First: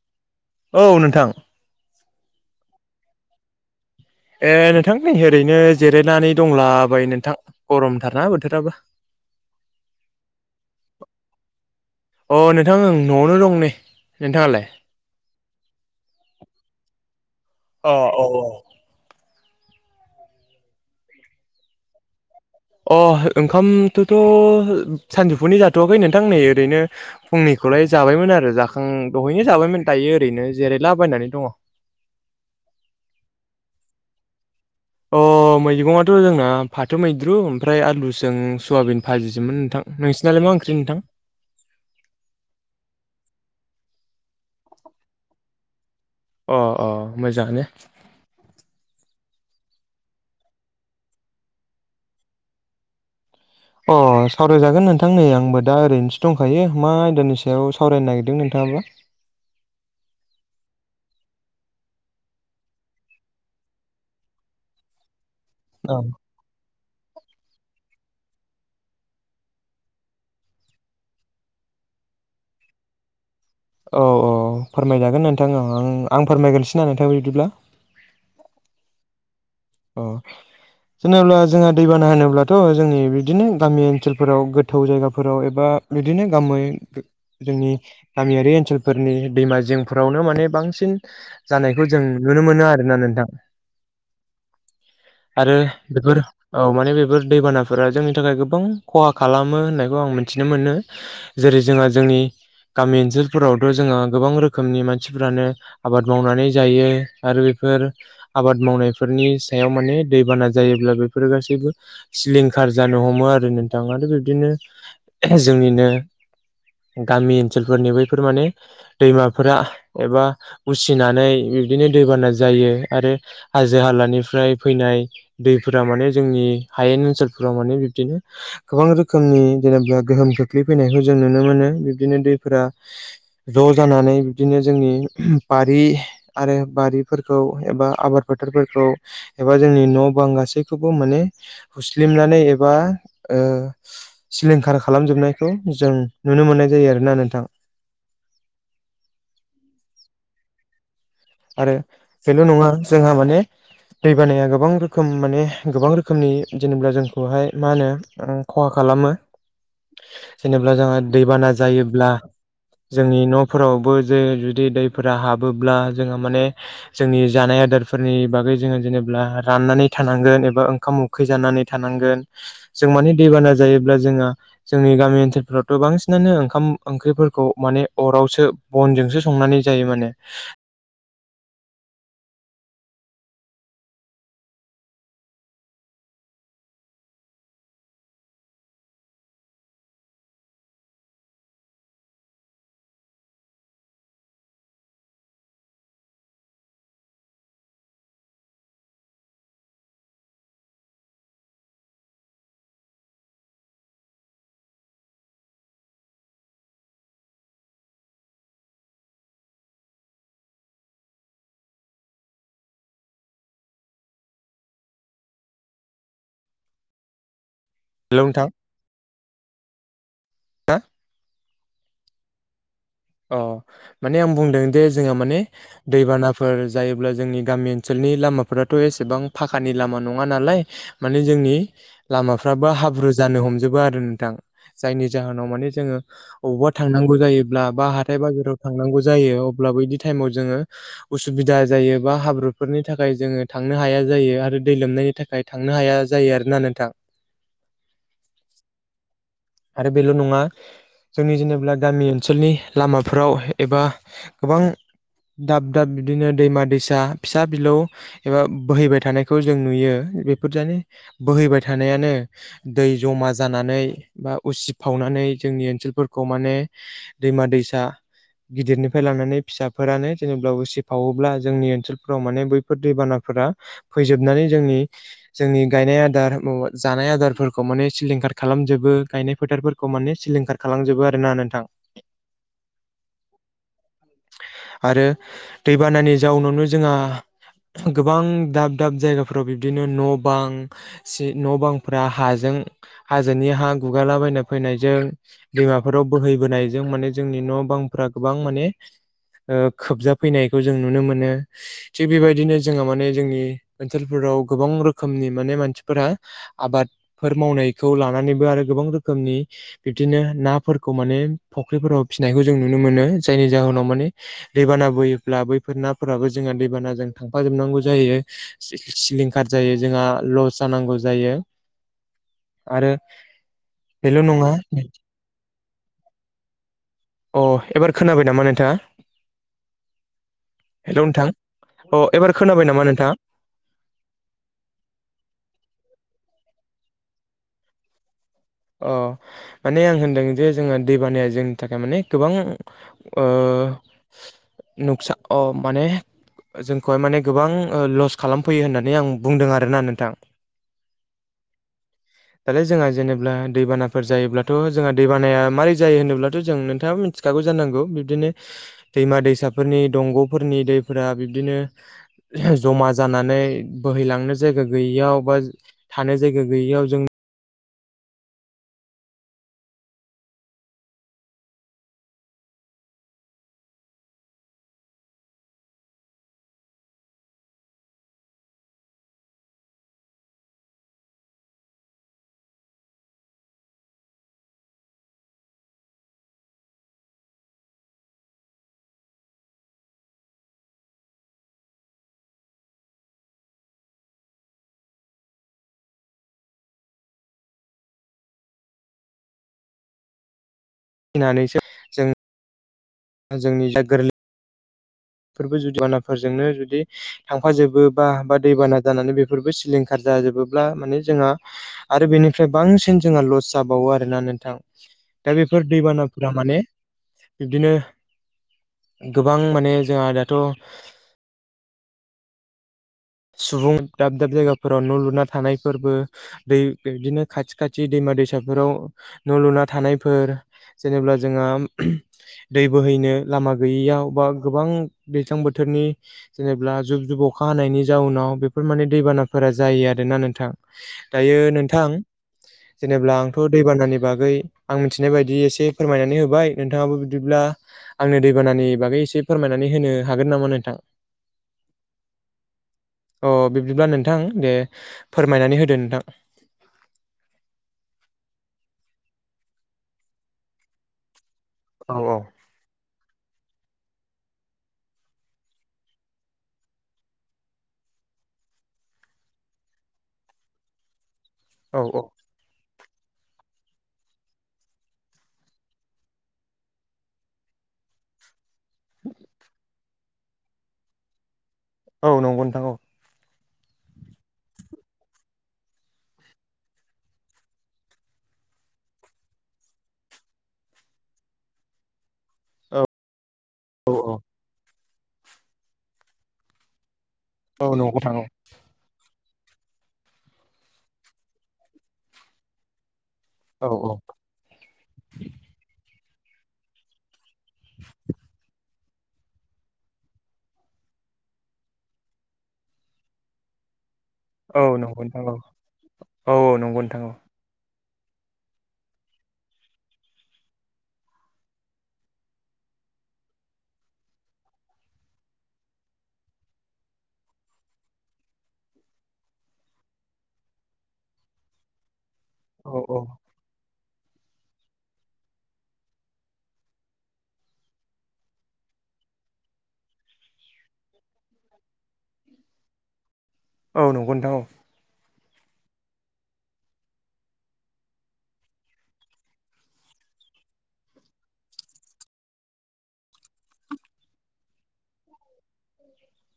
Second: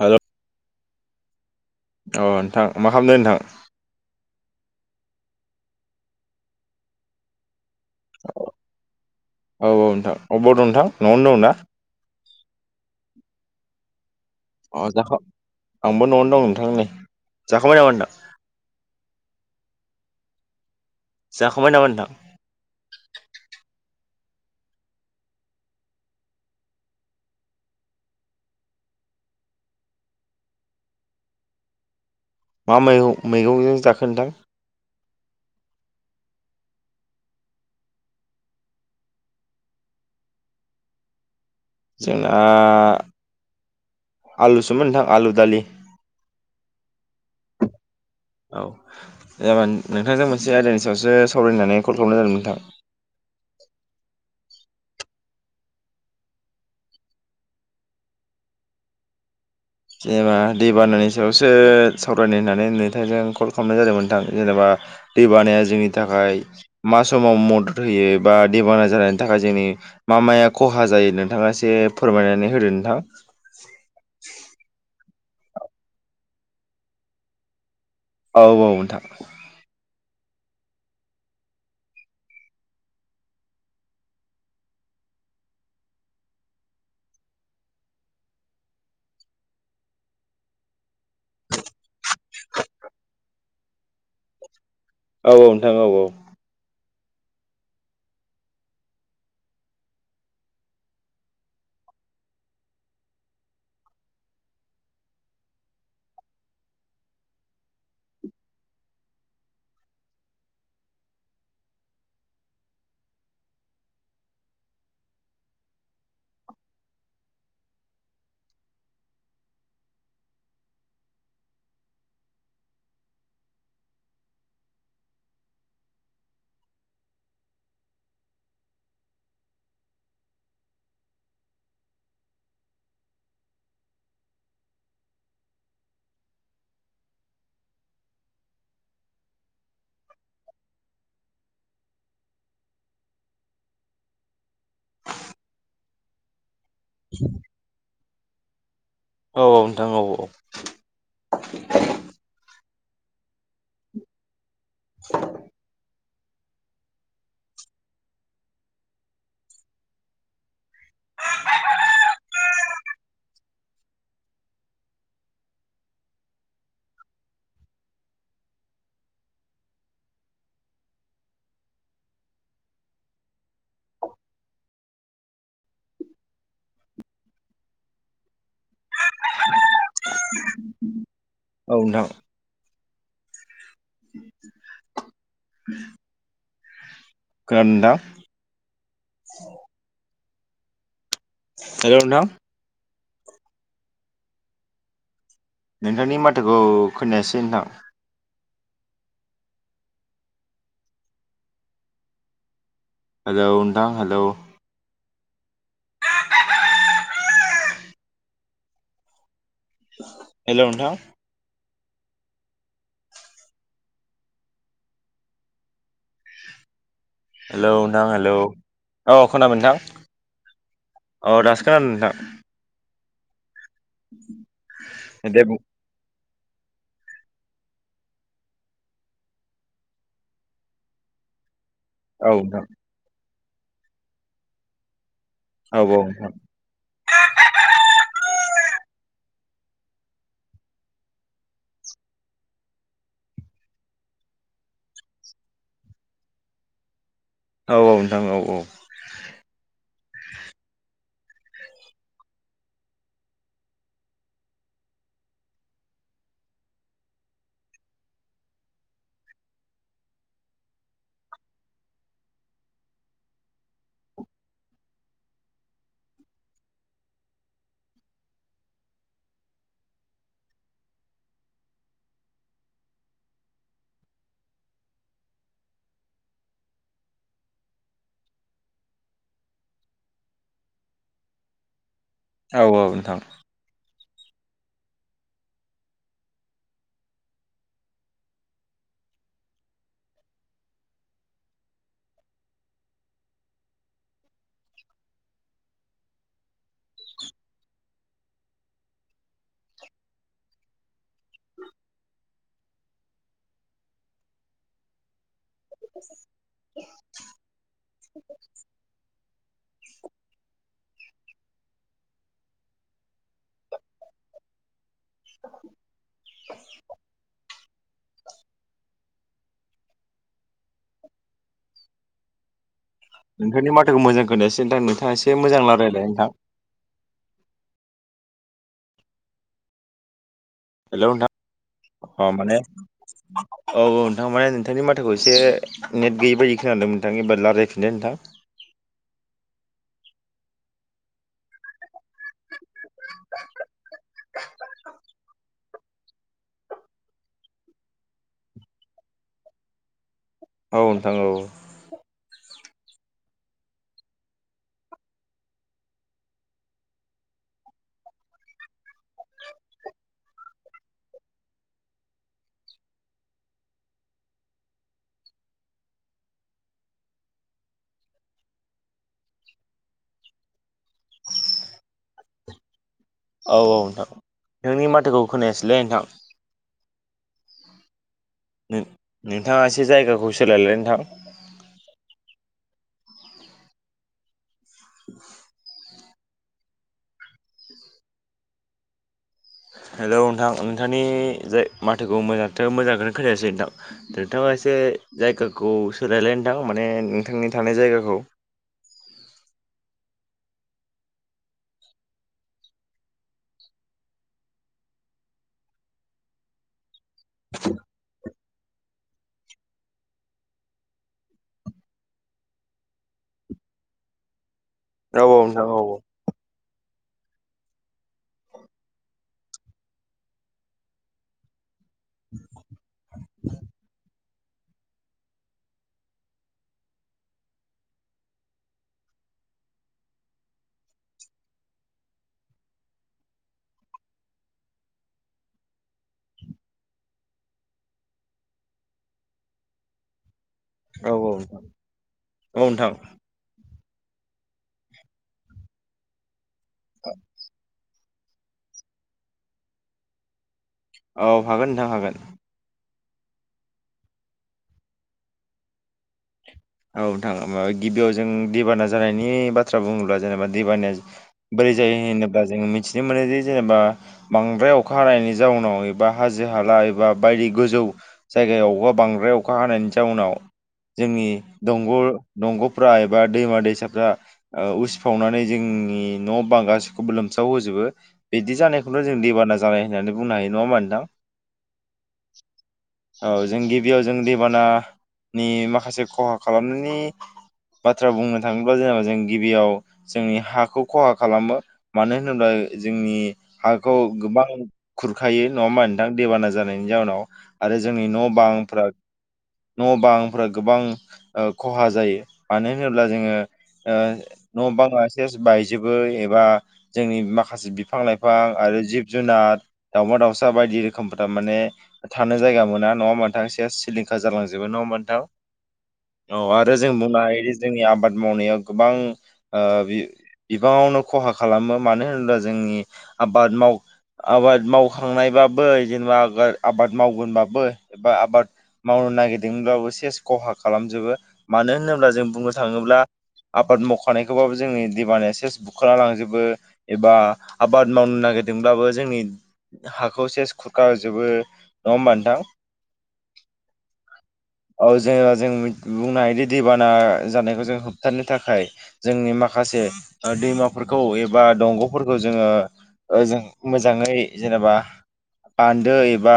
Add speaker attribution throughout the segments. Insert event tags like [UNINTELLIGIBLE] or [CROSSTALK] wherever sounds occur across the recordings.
Speaker 1: हेल
Speaker 2: औ नोंथां
Speaker 1: औ नोंथां मा खालामदों नोंथां?
Speaker 2: ए नोंथां नै ओरैनो जिरायनानै दंलाबायो नोंथां। गरमथारना
Speaker 1: औ
Speaker 2: बोथोराबो
Speaker 1: औ औ नोंथां अबाव दं नोंथां न'आवनो दं ना?
Speaker 2: अ नोंथां ओं न'आवनो दं नै। नोंथाङालाय
Speaker 1: अ जाखां आंबो न'आवनो दं नोंथां नै। जाखांबाय नामा
Speaker 2: अ
Speaker 1: नोंथां
Speaker 2: औ औ।
Speaker 1: जाखांबाय नामा नोंथां।
Speaker 2: अ ओंखामथ'थ' सानजौफुनि जाथ'वाखै नोंथां नै ओरैनो फंनि खौलाय जाबायमोन आरो जाखां दहैनो जाबायमोन दायो ओरैनो जेरैलाबायनानै दङ।
Speaker 1: मा मैगं मैगंजों जाखो नोथां।
Speaker 2: अ मैगङाथ' जोंना फाथो मैद्रु ओमफ्राय आलुजों सयाबिन भाजिसोमोन नोंथां। नोंसिनालाय मा ओंख्रि नोंथां?
Speaker 1: [INAUDIBLE] जोंना आलुसोमोन नोंथां आलु दालि।
Speaker 2: अ अ मोजाङानो।
Speaker 1: जा नोंथांजों मोनसे आयदानि सायावसो सावरायनानै कल खालामनाय जादों नोंथाङां।
Speaker 2: अ सावरायजागोन नोंथां नै आंबो दा ओरैनोसो दंखायो मा आयदानि सायाव सावरायनो नागिरदों नोंथां। नाबा
Speaker 1: [INAUDIBLE] जेनेबा दै बानानि सायावसो सावरायनो होननानै नोंथजों कल खालामनाय जादोंमोनोंथां जेनेबा दै बानाया जोंनि
Speaker 2: औ
Speaker 1: थाखाय मा समाव मदद होयो बा दैबांना जानायनि थाखाय जोंनि मा माया खहा जायो नोंथाङा एसे फोरमायनानै होदो नोंथां।
Speaker 2: औ औ फोरमायजागोन नोंथां आं आं फोरमायगोनसै ना नोंथां बिदिब्ला
Speaker 1: औ औ नोंथां।
Speaker 2: औ। होनोब्ला जोंहा दैबाना होनोब्लाथ' जोंनि बिदिनो गामि ओनसोलफोराव गोथौ जायगाफोराव एबा बिदिनो गामै जोंनि गामियारि ओनसोलफोरनि दैमा जिेंफोरावनो माने बांसिन जानायखौ जों नु नुनो मोनो आरोना नोंथां।
Speaker 1: [UNINTELLIGIBLE]
Speaker 2: आरो
Speaker 1: नोंथां औ नोंथां औ
Speaker 2: बेफोर औ माने बे बेफोर दैबानाफोरा जोंनि थाखाय गोबां खहा खालामो होननायखौ आं मिथिनो मोनो जेरै जोंहा जोंनि गामि ओनसोलफोरावथ' जोङो गोबां रोखोमनि मानसिफोरानो आबाद मावनानै जायो आरो बे फोर आबाद मावनाय फोरनि सायाव माने दैबाना जायोब्ला बेफोरो गासैबो सिलिंखार जानो हमो आरो नोंथा। आरो बिब्दिनो जोंनिनो गामि ओनसोलफोरनि बैफोर माने दैमाफोरा एबा उसिनानै बिबदिनो दैबाना जायो आरो जो हालानिफ्राय फैनाय दैफोरा माने जोंनि हायेन ओनसोलफोराव माने बिब्दिनो गोबां रोखोमनि जेनेबा गोहोम खोख्लैफैनायखौ जों नुनो मोनो बिब्दिनो दैफोरा ज जानानै बिदिनो जोंनि बारि आरो बारिफोरखौ एबा आबाद फोथारफोरखौ एबा जोंनि न' बां गासैखौबो माने हुस्लिमनानै एबा उ सिलिंखार खालामजोबनायखौ जों नुनो मोननाय जायो आरोना नोंथां
Speaker 1: औ औ नोंथां औ औ।
Speaker 2: आरो बेल' नङा जोंहा माने दैबानाया गोबां रोखोम माने गोबां रोखोम रोखोमनि जेनेबा जोंखौहाय मा होनो खहा खालामो। जेनेबा जोंहा दैबाना जायोब्ला जोंनि न'फोरावबो जे जुदि दैफोरा हाबोब्ला जोङो माने जोंनि जानाय आदारफोरनि बागै जोङो जेनेबा राननानै थानांगोन एबा ओंखाम उखै जानानै थानांगोन जों माने दैबाना जायोब्ला जोंहा जोंनि गामि ओनसोलफ्रावथ' गोबां बांसिनानो ओंखाम ओंख्रिफोरखौ माने अरावसो बनजोंसो संनानै जायो माने
Speaker 1: औ नोंथा। [UNINTELLIGIBLE] गान्दा हेलौ नोंथां नोंथांनि माथोखौ खोनायासै नोंथां। हेलौ नोंथां हेलौ हेलौ नोंथां। हेलौ नोंथां हेलौ अ खोनाबाय नोंथां।
Speaker 2: ना?
Speaker 1: औ दासो खोनादो नोंथां।
Speaker 2: अ माने आं बुंदों दे जोंहा माने
Speaker 1: दे बुं
Speaker 2: दैबानाफ फोर जायोब्ला जोंनि गामि ओनसोलनि लामाफोराथ' एसेबां फाखानि लामा नङा नालाय माने जोंनि
Speaker 1: औ नोंथां
Speaker 2: लामाफ्राबो हाब्रु जानो हमजोबो आरो नोंथां जायनि जाहोनाव माने
Speaker 1: औ
Speaker 2: जोङो
Speaker 1: औ नोंथां
Speaker 2: अबावबा थांनांगौ जायोब्ला बा हाथाय बाजाराव थांनांगौ जायो अब्लाबो बिदि थाइमाव जोङो उसुबिदा जायोबा हाब्रुफोरनि थाखाय जोङो थांनो हाया जायो आरो दै लोमनायनि थाखाय थांनो हाया जायो आरोना नोंथां
Speaker 1: औ औ नोंथां औ औ
Speaker 2: आरो बेल' नङा जोंनि जेनेबा गामि ओनसोलनि लामाफोराव एबा गोबां दाब दाब बिदिनो दैमा दैसा फिसा बिलौ एबा बोहैबाय थानायखौ जों नुयो बेफोरजोंनो बोहैबाय थानायानो दै जमा जानानै बा उसिफावनानै जोंनि ओनसोलफोरखौ माने दैमा दैसा गिदिरनिफ्राय लानानै फिसाफोरानो जेनेबब्ला उसिफावोब्ला जोंनि ओनसोलफोराव माने बैफोर दैबाना फोरा फैजोबनानै जोंनि जोंनि गायनाय आदार जानाय आदारफोरखौ माने सिलिंखा खार खालामजोबो गायनाय फोथारफोरखौ माने सिलिंखार खालामजोबो आरोना नोंथां
Speaker 1: औ नोंथां।
Speaker 2: आरो दैबानानि जाउनावनो जोंहा गोबां दाब दाब जायगाफोराव बिब्दिनो न' बां न' बांफोरा हाजों ओम हाजोनि हा गुगालाबायना फैनायजों दैमाफोराव बोहैबोनायजों माने जोंनि न' बांफ्रा गोबां माने ओ खोबजाफैनायखौ जों नुनो मोनो थिग बेबायदिनो जोंहा माने जोंनि ओनसोलफोर राव गोबां रोखोमनि माने मानसिफोरा आबादफोर मावनायखौ लानानैबो आरो गोबां रोखोमनि बिबदिनो नाफोरखौ माने फुख्रिफोराव फिसिनायखौ जों नुनो मोनो जायनि जाउ उनाव माने दैबाना बोयोब्ला बैफोर नाफोराबो जोंहा दैबानाजों थांफा जोबनांगौ जायो सिलिंखार जायो जोंहा लस जानांगौ जायो
Speaker 1: [INAUDIBLE]
Speaker 2: आरो
Speaker 1: नोंथांनि माथोखौ
Speaker 2: बेल'
Speaker 1: मोजां
Speaker 2: नङा
Speaker 1: खोनायासै नोंथां नोंथाङा एसे मोजां लारायलाय नोंथां
Speaker 2: अ एबार खोनाबाय नामा नोंथाङा हेलौ नोंथां
Speaker 1: अ
Speaker 2: एबार
Speaker 1: माने
Speaker 2: खोनाबाय नामा नोंथाङा
Speaker 1: औ औ नोंथां माने नोंथांनि माथोखौ एसे नेट गैयै बादि खोनदोंमोन नोंथां एबार राय्लायफिनदों नोंथां
Speaker 2: अ माने आं होनदों जे जोङो दैबानाया जोंनि थाखाय माने गोबां ओ नुखसा अ माने जोंखौहाय माने गोबां ओ लस खालामफैयो होननानै आं बुंदों आरोना नोंथां
Speaker 1: औ नोथां औ
Speaker 2: दालाय जोंहा जेनेब ब्ला दैबानाफोर जायोब्लाथ' जोंहा दैबाना मारै जायो होनोब्लाथ' जों नोंथाङाबा मिथिखागौ जानांगौ बिदिन नो दैमा दैसाफोरनि दंग'फोरनि दैफोरा बिदिनो जमा जाना नानै बोहैलांनो जायगा गैयैयाव बा थानो जायगा गैयियाव जों
Speaker 1: औ औ नोंथां नोंनि माथोखौ खोनायासैलै नोंथां नोंथाङा एसे जायगाखौ सोलायलाय नोंथां [INAUDIBLE] हेलौ नोंथां नोंथांनि जाय माथोखौ मोजांथ' मोजांखौनो खोनथायासै नोंथां नोंथाङा मोनसे जायगाखौ सोलायलाय नोंथां माने नोंथांनि थानाय जायगाखौ
Speaker 2: फिनानैसो जों जोंनि जा गोरलै फोरबो जुदि बानाफोरजोंनो जुदि थांफाजोबो बा बा दैबाना जानानै बेफोरबो सिलिंखार जाजोबोब्ला माने जोंहा आरो बेनिफ्राय बांसिन जोंहा लस जाबावो आरोना नोंथां
Speaker 1: औ
Speaker 2: दा
Speaker 1: औ नोंथां
Speaker 2: बेफोर
Speaker 1: औ
Speaker 2: दैबानाफोरा माने बिब्दिनो गोबां माने जोंहा दाथ'
Speaker 1: [INAUDIBLE]
Speaker 2: सुबुं दाब दाब जायगाफोराव न' लुना थानायफोरबो दै बिदिनो खाथि खाथि दैमा दैसाफोराव न' लुना थानायफोर जेनेब्ला जोंहा दै बोहैनो लामा गैयियाव बा गोबां दैज्लां बोथोरनि जेनेबा जुब जुब अखा अखा हानायनि जाउनाव बेफोर माने दैबानाफोरा जायो आरोना नोंथां
Speaker 1: औ
Speaker 2: दायो नोंथां
Speaker 1: औ नोंथां
Speaker 2: जेनेबा आंथ' दैबानानि बागै आं मिथिनाय बायदि एसे फोरमायनानै होबाय नोंथाङाबो बिदिब्ला आंनो दैबानानि बागै एसे फोरमायनानै होनो हागोन नामा नोंथां
Speaker 1: औ हागोन नोंथां हागोन
Speaker 2: अ बिब्दिब्ला नोंथां दे फोरमायनानै होदो नोंथां
Speaker 1: औ नोंथाङा माबा गिबियाव जों दैबाना जानायनि बाथ्रा बुङोब्ला जेनेबा दैबाना बोरै
Speaker 2: औ
Speaker 1: जायो होनोब्ला जों मिथिनो मोनो दि जेनेबा बांद्राय अखा हानायनि जाउनाव एबा हाजो हाला एबा बायदि गोजौ जाय जे अबा बांद्राय अखा हानायनि जाउनाव जोंनि
Speaker 2: औ
Speaker 1: दंग
Speaker 2: औ
Speaker 1: दंग फ्राय एबा दैमा दैसाफ्रा उसिफावनानै जोंनि न' बां गासिखौबो लोमसाव होजोबो बिदि जानायखौनो जों दैबाना जानाय होननानै बुंनो हायो नङा होमा नोंथां
Speaker 2: औ नंगौ नोंथां औ
Speaker 1: औ जों गिबियाव जों दैबानानि माखासे खहा खालामनायनि बाथ्रा बुंनो थाङोब्ला जेनेबा जों गिबियाव जोंनि हाखौ खहा खालामो मानो होनोब्ला जोंनि
Speaker 2: औ
Speaker 1: हाखौ
Speaker 2: औ
Speaker 1: गोबां खुरखायो नङा होमबा नोंथां देबाना जानायनि जाउनाव
Speaker 2: औ
Speaker 1: आरो
Speaker 2: नंगौ
Speaker 1: जोंनि
Speaker 2: नोंथां
Speaker 1: न' बांफ्रा न' बांफ्रा गोबां खहा जायो मानो होनोब्ला जोङो
Speaker 2: औ
Speaker 1: ओ न' बांआ सेस बायजोबो बो एबा जोंनि बिाफां लाइफां आरो जिब जुनार दावमा दाउसा बायदि रोखोमफोर माने थानो जायगा मोना नङा होनबा नोंथां सेस सिलिं खार
Speaker 2: औ
Speaker 1: जालांजोबो
Speaker 2: नंगौ
Speaker 1: नोंथां
Speaker 2: औ
Speaker 1: औ आरो
Speaker 2: नंगौ
Speaker 1: जों
Speaker 2: नोंथां औ
Speaker 1: बुंनो हायोदि जोंनि आबाद मावनायाव गोबां ओ बिबाङावनो खहा खालामो मानो होनोब्ला जोंनि आबाद माव आबाद मावखांनायबाबो जेनेबा आ आबाद मावगोनबाबो एबा आबाद मावनो नागिरदोंब्लाबो सेस खहा खालामजोबो मानो होनोब्ला जों बुंनो
Speaker 2: औ
Speaker 1: थाङोब्ला
Speaker 2: औ
Speaker 1: आबाद मख मावखानायखौबाबो जोंनि दैबानाया सेस खुरखाना लांजोबो एबा आबाद मावनो नागिरदोंब्लाबो जों जोंनि हाखौ सेस कुरखा जोबो नंङा होनबा नोंथां
Speaker 2: औ नंगौ नोंथां औ
Speaker 1: जों बुंनो हायोदि दैबाना जानायखौ जों होबथानो थाखाय जोंनि माखासे दैमाफोरखौ एबा दंग'फोरखौ जोङो जों मोजाङै जेनेबा बान्दो एबा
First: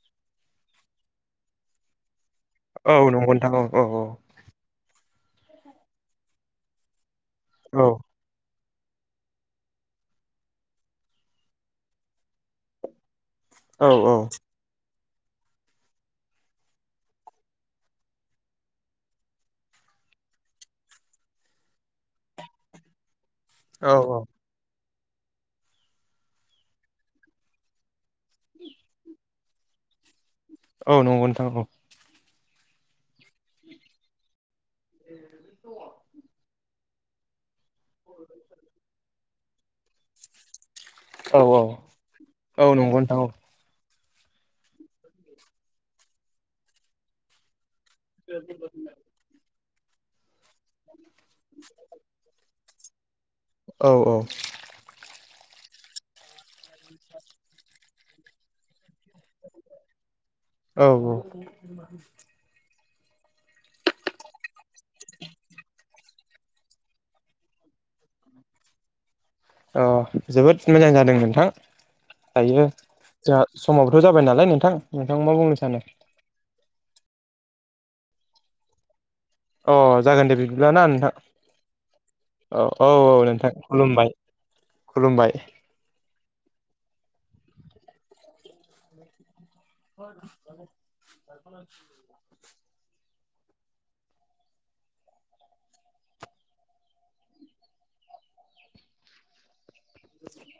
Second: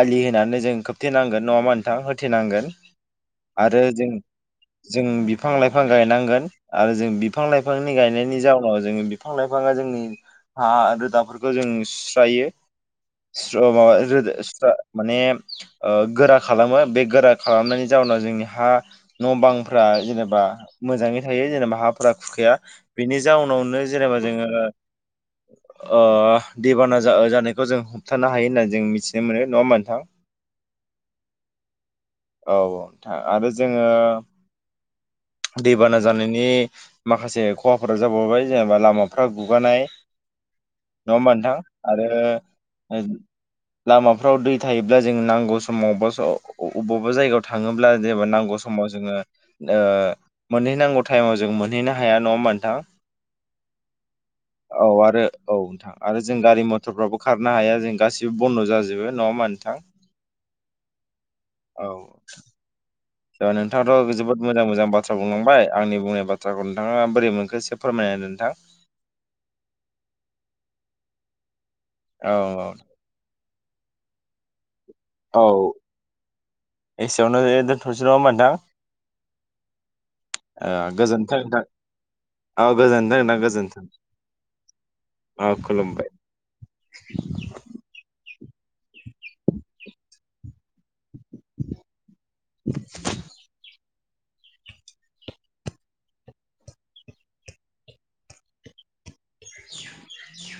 Speaker 1: आलि होनानै जों खोबथेनांगोन नङा होनबा नोंथां होथेनांगोन
Speaker 2: औ नंगौ
Speaker 1: आरो
Speaker 2: औ
Speaker 1: जों
Speaker 2: औ औ
Speaker 1: जों बिफां लाइफां गायनांगोन आरो जों बिफां
Speaker 2: औ
Speaker 1: लाइफांनि गायनायनि जाउ नाव जों बिफां लाइफाङा जोंनि हा रोदाफोरखौ जों सुस्रायो।
Speaker 2: औ
Speaker 1: सुस्रबा [UNINTELLIGIBLE] माने ओ गोरा खालामो बे गोरा खालामनायनि जाहोनाव जोंनि हा न' बांफोरा जेनेबा मोजाङै थायो जेनेबा हाफोरा खुखाया बेनि जाउनावनो
Speaker 2: औ
Speaker 1: जेनेबा
Speaker 2: औ
Speaker 1: जोङो ओ दैबाना जा-जानायखौ जों होबथानो हायो होनना जों मिथिनो मोनो नङा होमबा नोंथां?
Speaker 2: औ नंगौ नोंथां औ।
Speaker 1: औ औ नोंथां आरो जोङो दैबाना जानायनि माखासे खहाफोरा जाबावबाय जेनेबा लामाफ्रा गुगानाय नङा होमबा
Speaker 2: औ
Speaker 1: नोंथां
Speaker 2: औ
Speaker 1: आरो
Speaker 2: औ नंगौ नोंथां औ
Speaker 1: [UNINTELLIGIBLE] लामाफ्राव दै थायोब्ला जों नांगौ समाव अबेबा समाव अबावबा अबावबा जायगायाव थाङो ब्ला नांगौ समाव जोङो ओ मोनहैनांगौ टाइमाव जों मोनहैनो हाया नङा होमबा नोथां।
Speaker 2: औ औ।
Speaker 1: आरो औ नोंथां आरो जों गारि मथरफ्राबो खारनो हाया। जों गासिबो बन्द' जाजोबो। नङा नोथां।
Speaker 2: औ औ
Speaker 1: औ। ओ नोंथाङाथ' जोबोद मोजां मोजां बाथ्रा बुंलांबाय आंनि बुंनाय बाथ्राखौ नोंथाङा बोरै मोनखो एसे फोरमाय हेलौ नोंथां।
Speaker 2: अ जोबोद मोजां जादों नोंथां।
Speaker 1: औ
Speaker 2: दायो जोंहा समाबोथ' जाबाय नालाय नोंथां नोंथां मा
Speaker 1: औ
Speaker 2: बुंनो सानो?
Speaker 1: एसेयावनो दोनथ'सै नङा होनबा नोंथां?
Speaker 2: अ जागोन दे बिदिब्ला
Speaker 1: ओ
Speaker 2: ना नोंथां
Speaker 1: गोजोनथों नोंथां। औ गोजोनथों नोंथां गोजोनथों
Speaker 2: खुलुमबाय
Speaker 1: औ खुलुमबाय। [INAUDIBLE]
Speaker 2: [INAUDIBLE]
Speaker 1: [INAUDIBLE] [INAUDIBLE]